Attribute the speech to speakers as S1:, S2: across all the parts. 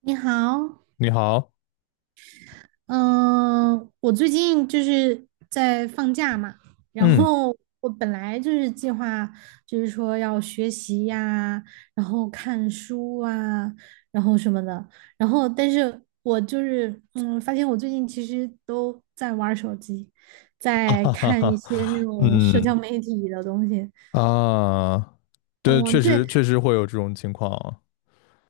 S1: 你好，
S2: 你好，
S1: 嗯、我最近就是在放假嘛，然
S2: 嗯，
S1: 后我本来就是计划，就是说要学习呀，然后看书啊，然后什么的，然后但是我就是发现我最近其实都在玩儿手机，
S2: 哈
S1: 在
S2: 哈哈，
S1: 看一些那
S2: 哈，
S1: 种社
S2: 嗯
S1: 交媒体的东西。
S2: 啊，对，确
S1: 嗯，
S2: 实
S1: 对。
S2: 确实会有这种情况啊。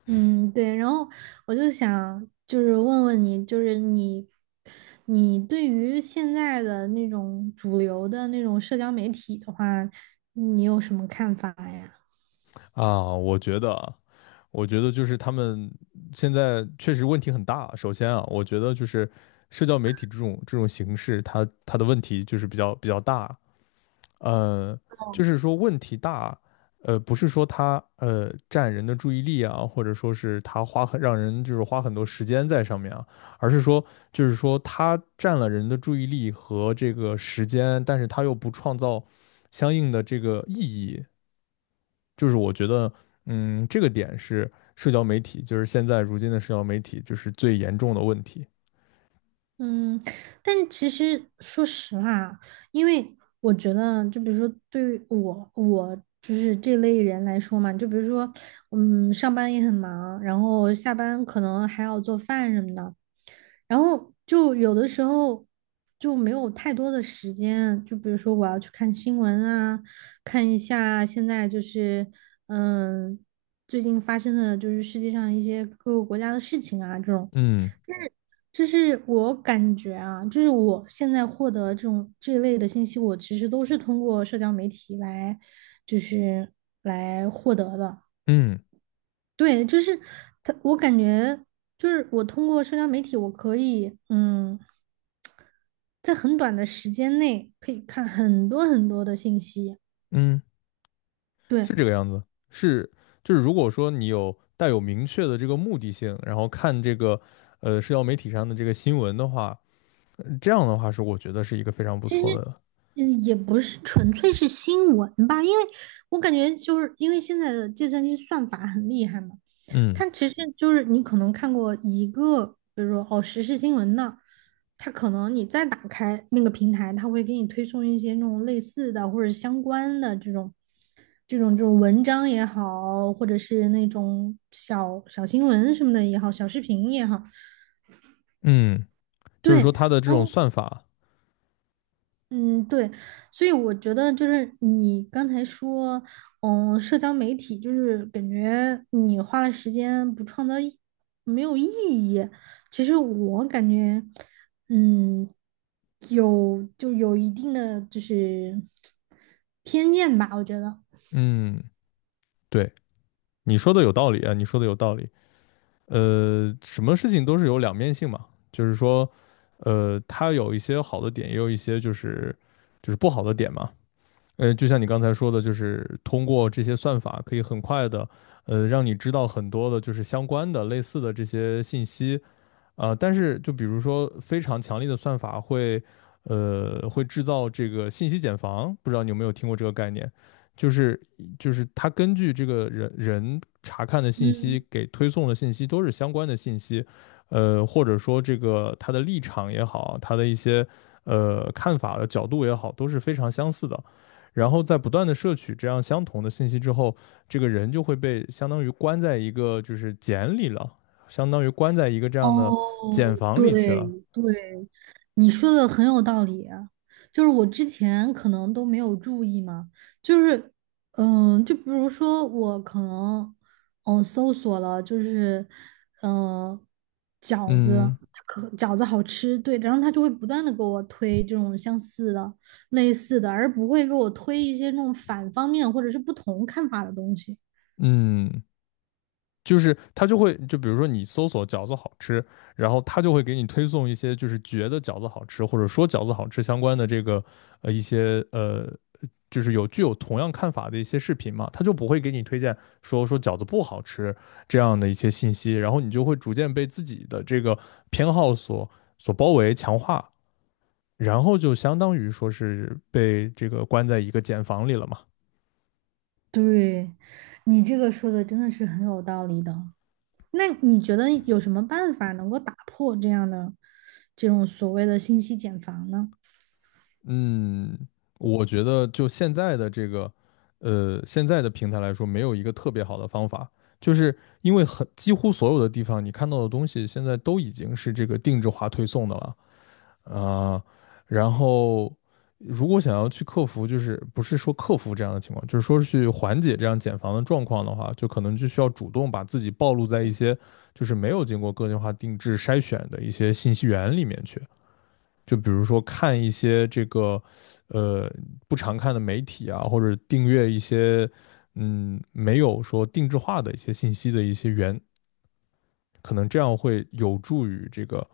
S1: 嗯，对，然后我就想问问你，你对于现在的那种主流的那种社交媒体的话，你有什么看法呀？
S2: 啊我觉得啊，我觉得就是他们现在确实问题很大。首先啊，我觉得就是社交媒体这种形式，它的问题就是比较大。呃，就是说问题大，不是说它占人的注意力啊，或者说是它让人就是花很多时间在上面啊，而是说就是说它占了人的注意力和这个时间，但是它又不创造相应的这个意义，就是我觉得，嗯，这个点是社交媒体，就是现在如今的社交媒体就是最严重的问题。
S1: 嗯，但其实说实话，因为我觉得，就比如说对于我，我就是这类人来说嘛。就比如说，嗯，上班也很忙，然后下班可能还要做饭什么的，然后就有的时候就没有太多的时间。就比如说我要去看新闻啊，看一下现在嗯，最近发生的就是世界上一些各个国家的事情啊，这种。
S2: 嗯
S1: 就是我感觉啊，就是我现在获得这种这一类的信息，我其实都是通过社交媒体来，就是来获得的。
S2: 嗯
S1: 对，就是他，我感觉就是我通过社交媒体，我可以在很短的时间内可以看很多很多的信息。
S2: 嗯。
S1: 对，
S2: 是这个样子，是就是如果说你有带有明确的这个目的性，然后看这个社交媒体上的这个新闻的话，这样的话是我觉得是一个非常不
S1: 其实
S2: 错的，
S1: 嗯，也不是纯粹是新闻吧，因为我感觉就是因为现在的计算机算法很厉害嘛。
S2: 嗯
S1: 它其实就是你可能看过一个，比如说哦时事新闻的，它可能你再打开那个平台，它会给你推送一些那种类似的或者相关的这种文章也好，或者是那种小小新闻什么的也好，小视频也好，
S2: 嗯，就是说
S1: 对。
S2: 它的这
S1: 然
S2: 种
S1: 后，
S2: 算法，
S1: 嗯，对，所以我觉得就是你刚才说，嗯，社交媒体就是感觉你花了时间不创造意，没有意义。其实我感觉，嗯，有就有一定的就是偏见吧，我觉得。
S2: 嗯，对，你说的有道理啊，你说的有道理，什么事情都是有两面性嘛，就是说，它有一些好的点，也有一些就是不好的点嘛，就像你刚才说的，就是通过这些算法，可以很快的，让你知道很多的，就是相关的、类似的这些信息，但是就比如说非常强力的算法会制造这个信息茧房，不知道你有没有听过这个概念，就是它根据这个人查看的信
S1: 嗯。
S2: 息给推送的信息都是相关的信息，或者说这个他的立场也好，他的一些看法的角度也好，都是非常相似的。然后在不断的摄取这样相同的信息之后，这个人就会被相当于关在一个就是茧里了，相当于关在一个这样的
S1: 哦，
S2: 茧房里去了。
S1: 对对，你说的很有道理啊。就是我之前可能都没有注意嘛，就是，嗯，就比如说我可能，嗯，搜索了，就是，嗯，饺子，
S2: 嗯
S1: 可饺子好吃，对，然后他就会不断的给我推这种相似的、类似的，而不会给我推一些那种反方面或者是不同看法的东西。
S2: 嗯，就是他就会，就比如说你搜索饺子好吃，然后他就会给你推送一些就是觉得饺子好吃或者说饺子好吃相关的这个一些就是具有同样看法的一些视频嘛，他就不会给你推荐说饺子不好吃这样的一些信息，然后你就会逐渐被自己的这个偏好所包围强化，然后就相当于说是被这个关在一个茧房里了嘛。
S1: 对，你这个说的真的是很有道理的。那你觉得有什么办法能够打破这样的这种所谓的信息茧房呢？
S2: 嗯，我觉得就现在的这个，现在的平台来说，没有一个特别好的方法，就是因为几乎所有的地方你看到的东西，现在都已经是这个定制化推送的了啊。然后，如果想要去克服，就是不是说克服这样的情况，就是说去缓解这样减房的状况的话，就可能就需要主动把自己暴露在一些就是没有经过个性化定制筛选的一些信息源里面去。就比如说看一些这个呃不常看的媒体啊，或者订阅一些没有说定制化的一些信息的一些源，可能这样会有助于这个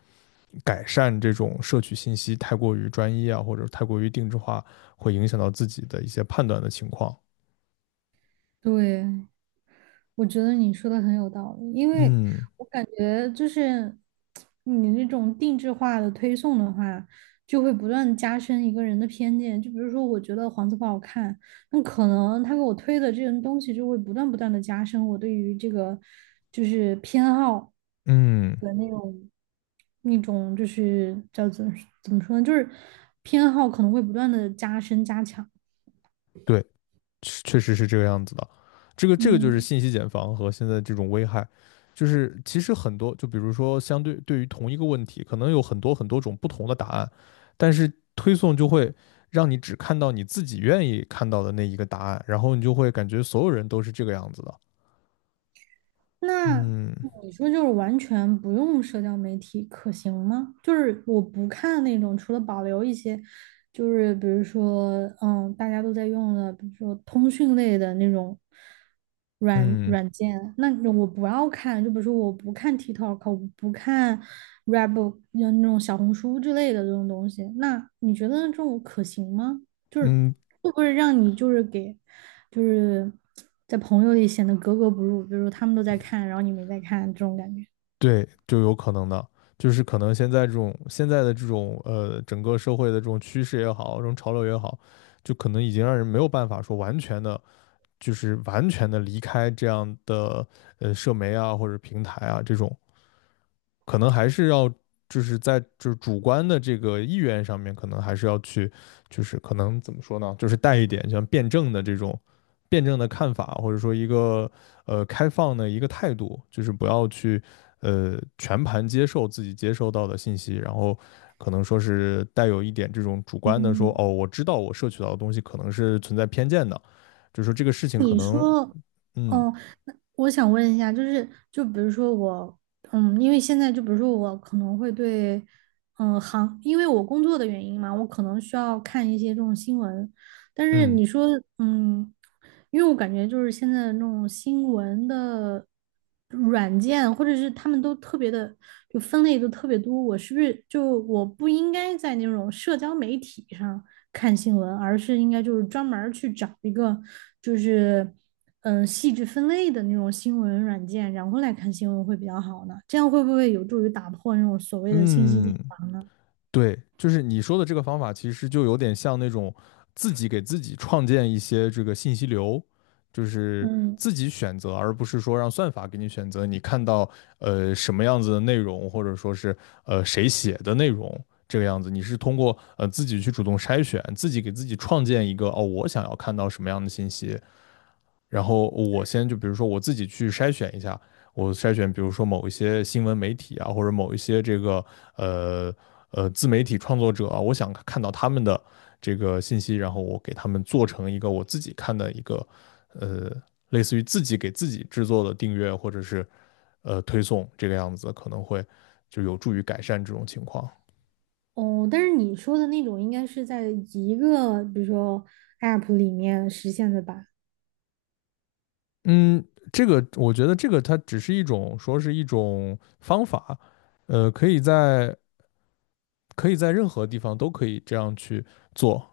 S2: 改善这种摄取信息太过于专一啊，或者太过于定制化，会影响到自己的一些判断的情况。
S1: 对，我觉得你说的很有道理，因为
S2: 嗯
S1: 我感觉就是你那种定制化的推送的话，就会不断加深一个人的偏见。就比如说，我觉得黄色不好看，那可能他给我推的这些东西就会不断不断的加深我对于这个就是偏好
S2: 嗯，
S1: 的那种。那种就是叫怎么说呢，就是偏好可能会不断的加深加强。
S2: 对，确实是这个样子的。这个就是
S1: 嗯，
S2: 信息茧房和现在这种危害，就是其实很多，就比如说对于同一个问题，可能有很多很多种不同的答案，但是推送就会让你只看到你自己愿意看到的那一个答案，然后你就会感觉所有人都是这个样子的。
S1: 那
S2: 嗯
S1: 你说就是完全不用社交媒体可行吗？就是我不看那种，除了保留一些，就是比如说嗯大家都在用的，比如说通讯类的那种。软
S2: 嗯
S1: 软件，那我不要看，就比如说我不看 TikTok，我不看 RBOOKP 那种小红书之类的这种东西，那你觉得这种可行吗？就是
S2: 嗯，
S1: 会不会让你就是给，就是在朋友里显得格格不入，比如说他们都在看，然后你没在看这种感觉。
S2: 对，就有可能的，就是可能现在这种现在的这种整个社会的这种趋势也好，这种潮流也好，就可能已经让人没有办法说完全的就是完全的离开这样的社媒啊或者平台啊这种，可能还是要就是在就是主观的这个意愿上面，可能还是要去就是可能怎么说呢，就是带一点像辩证的看法，或者说一个开放的一个态度，就是不要去全盘接受自己接收到的信息，然后。可能说是带有一点这种主观的说，
S1: 嗯，
S2: 哦，我知道我摄取到的东西可能是存在偏见的，就是说这个事情
S1: 那
S2: 可
S1: 你
S2: 能。
S1: 说，
S2: 嗯
S1: 哦，那我想问一下，就是就比如说我，嗯，因为现在就比如说我可能会对，嗯，行，因为我工作的原因嘛，我可能需要看一些这种新闻。但是
S2: 嗯
S1: 你说，嗯，因为我感觉就是现在的那种新闻的软件，或者是他们都特别的，就分类都特别多。我是不是就我不应该在那种社交媒体上看新闻，而是应该就是专门儿去找一个就是嗯细致分类的那种新闻软件，然后来看新闻会比较好呢？这样会不会有助于打破那种所谓的信息茧
S2: 嗯，
S1: 房呢？
S2: 对，就是你说的这个方法，其实就有点像那种自己给自己创建一些这个信息流，就是
S1: 嗯。
S2: 自己选择，而不是说让算法给你选择。你看到什么样子的内容，或者说是谁写的内容这个样子，你是通过自己去主动筛选，自己给自己创建一个哦，我想要看到什么样的信息，然后我先就比如说我自己去筛选一下，我筛选比如说某一些新闻媒体啊，或者某一些这个呃自媒体创作者啊，我想看到他们的这个信息，然后我给他们做成一个我自己看的一个呃类似于自己给自己制作的订阅或者是推送这个样子，可能会就有助于改善这种情况。
S1: 哦，但是你说的那种应该是在一个，比如说 App 里面实现的吧？
S2: 嗯，这个我觉得这个它只是一种说是一种方法，可以在任何地方都可以这样去做，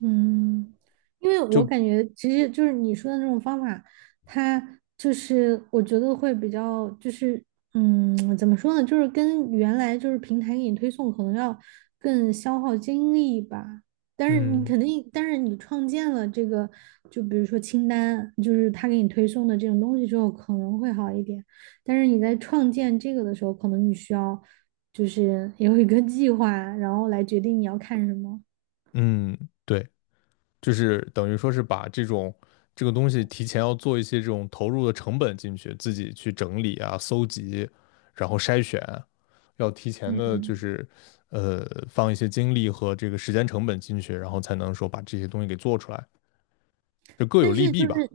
S1: 嗯，因为我
S2: 就
S1: 感觉其实就是你说的那种方法，它就是我觉得会比较就是嗯，怎么说呢，就是跟原来就是平台给你推送可能要更消耗精力吧。但是你
S2: 嗯
S1: 肯定，但是你创建了这个，就比如说清单，就是他给你推送的这种东西之后，可能会好一点。但是你在创建这个的时候，可能你需要就是有一个计划，然后来决定你要看什么。
S2: 嗯，对，就是等于说是把这种这个东西提前要做一些这种投入的成本进去，自己去整理啊、搜集，然后筛选，要提前的就
S1: 嗯
S2: 是放一些精力和这个时间成本进去，然后才能说把这些东西给做出来，就各有
S1: 但
S2: 利
S1: 是就
S2: 弊
S1: 是，
S2: 吧。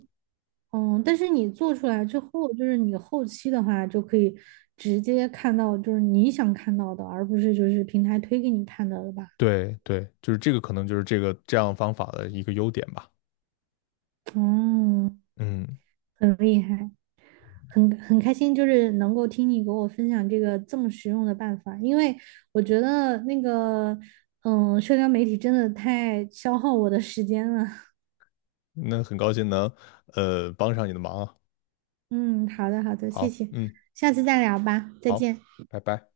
S1: 嗯，但是你做出来之后，就是你后期的话就可以直接看到，就是你想看到的，而不是就是平台推给你看到的吧？
S2: 对对，就是这个可能就是这个这样方法的一个优点吧。
S1: 哦，
S2: 嗯，
S1: 很厉害，很开心，就是能够听你给我分享这个这么实用的办法，因为我觉得那个，嗯，社交媒体真的太消耗我的时间了。
S2: 那很高兴能帮上你的忙啊。
S1: 嗯，好的好的，谢
S2: 好，
S1: 谢，
S2: 嗯，
S1: 下次再聊吧，再
S2: 好，
S1: 见。
S2: 拜拜。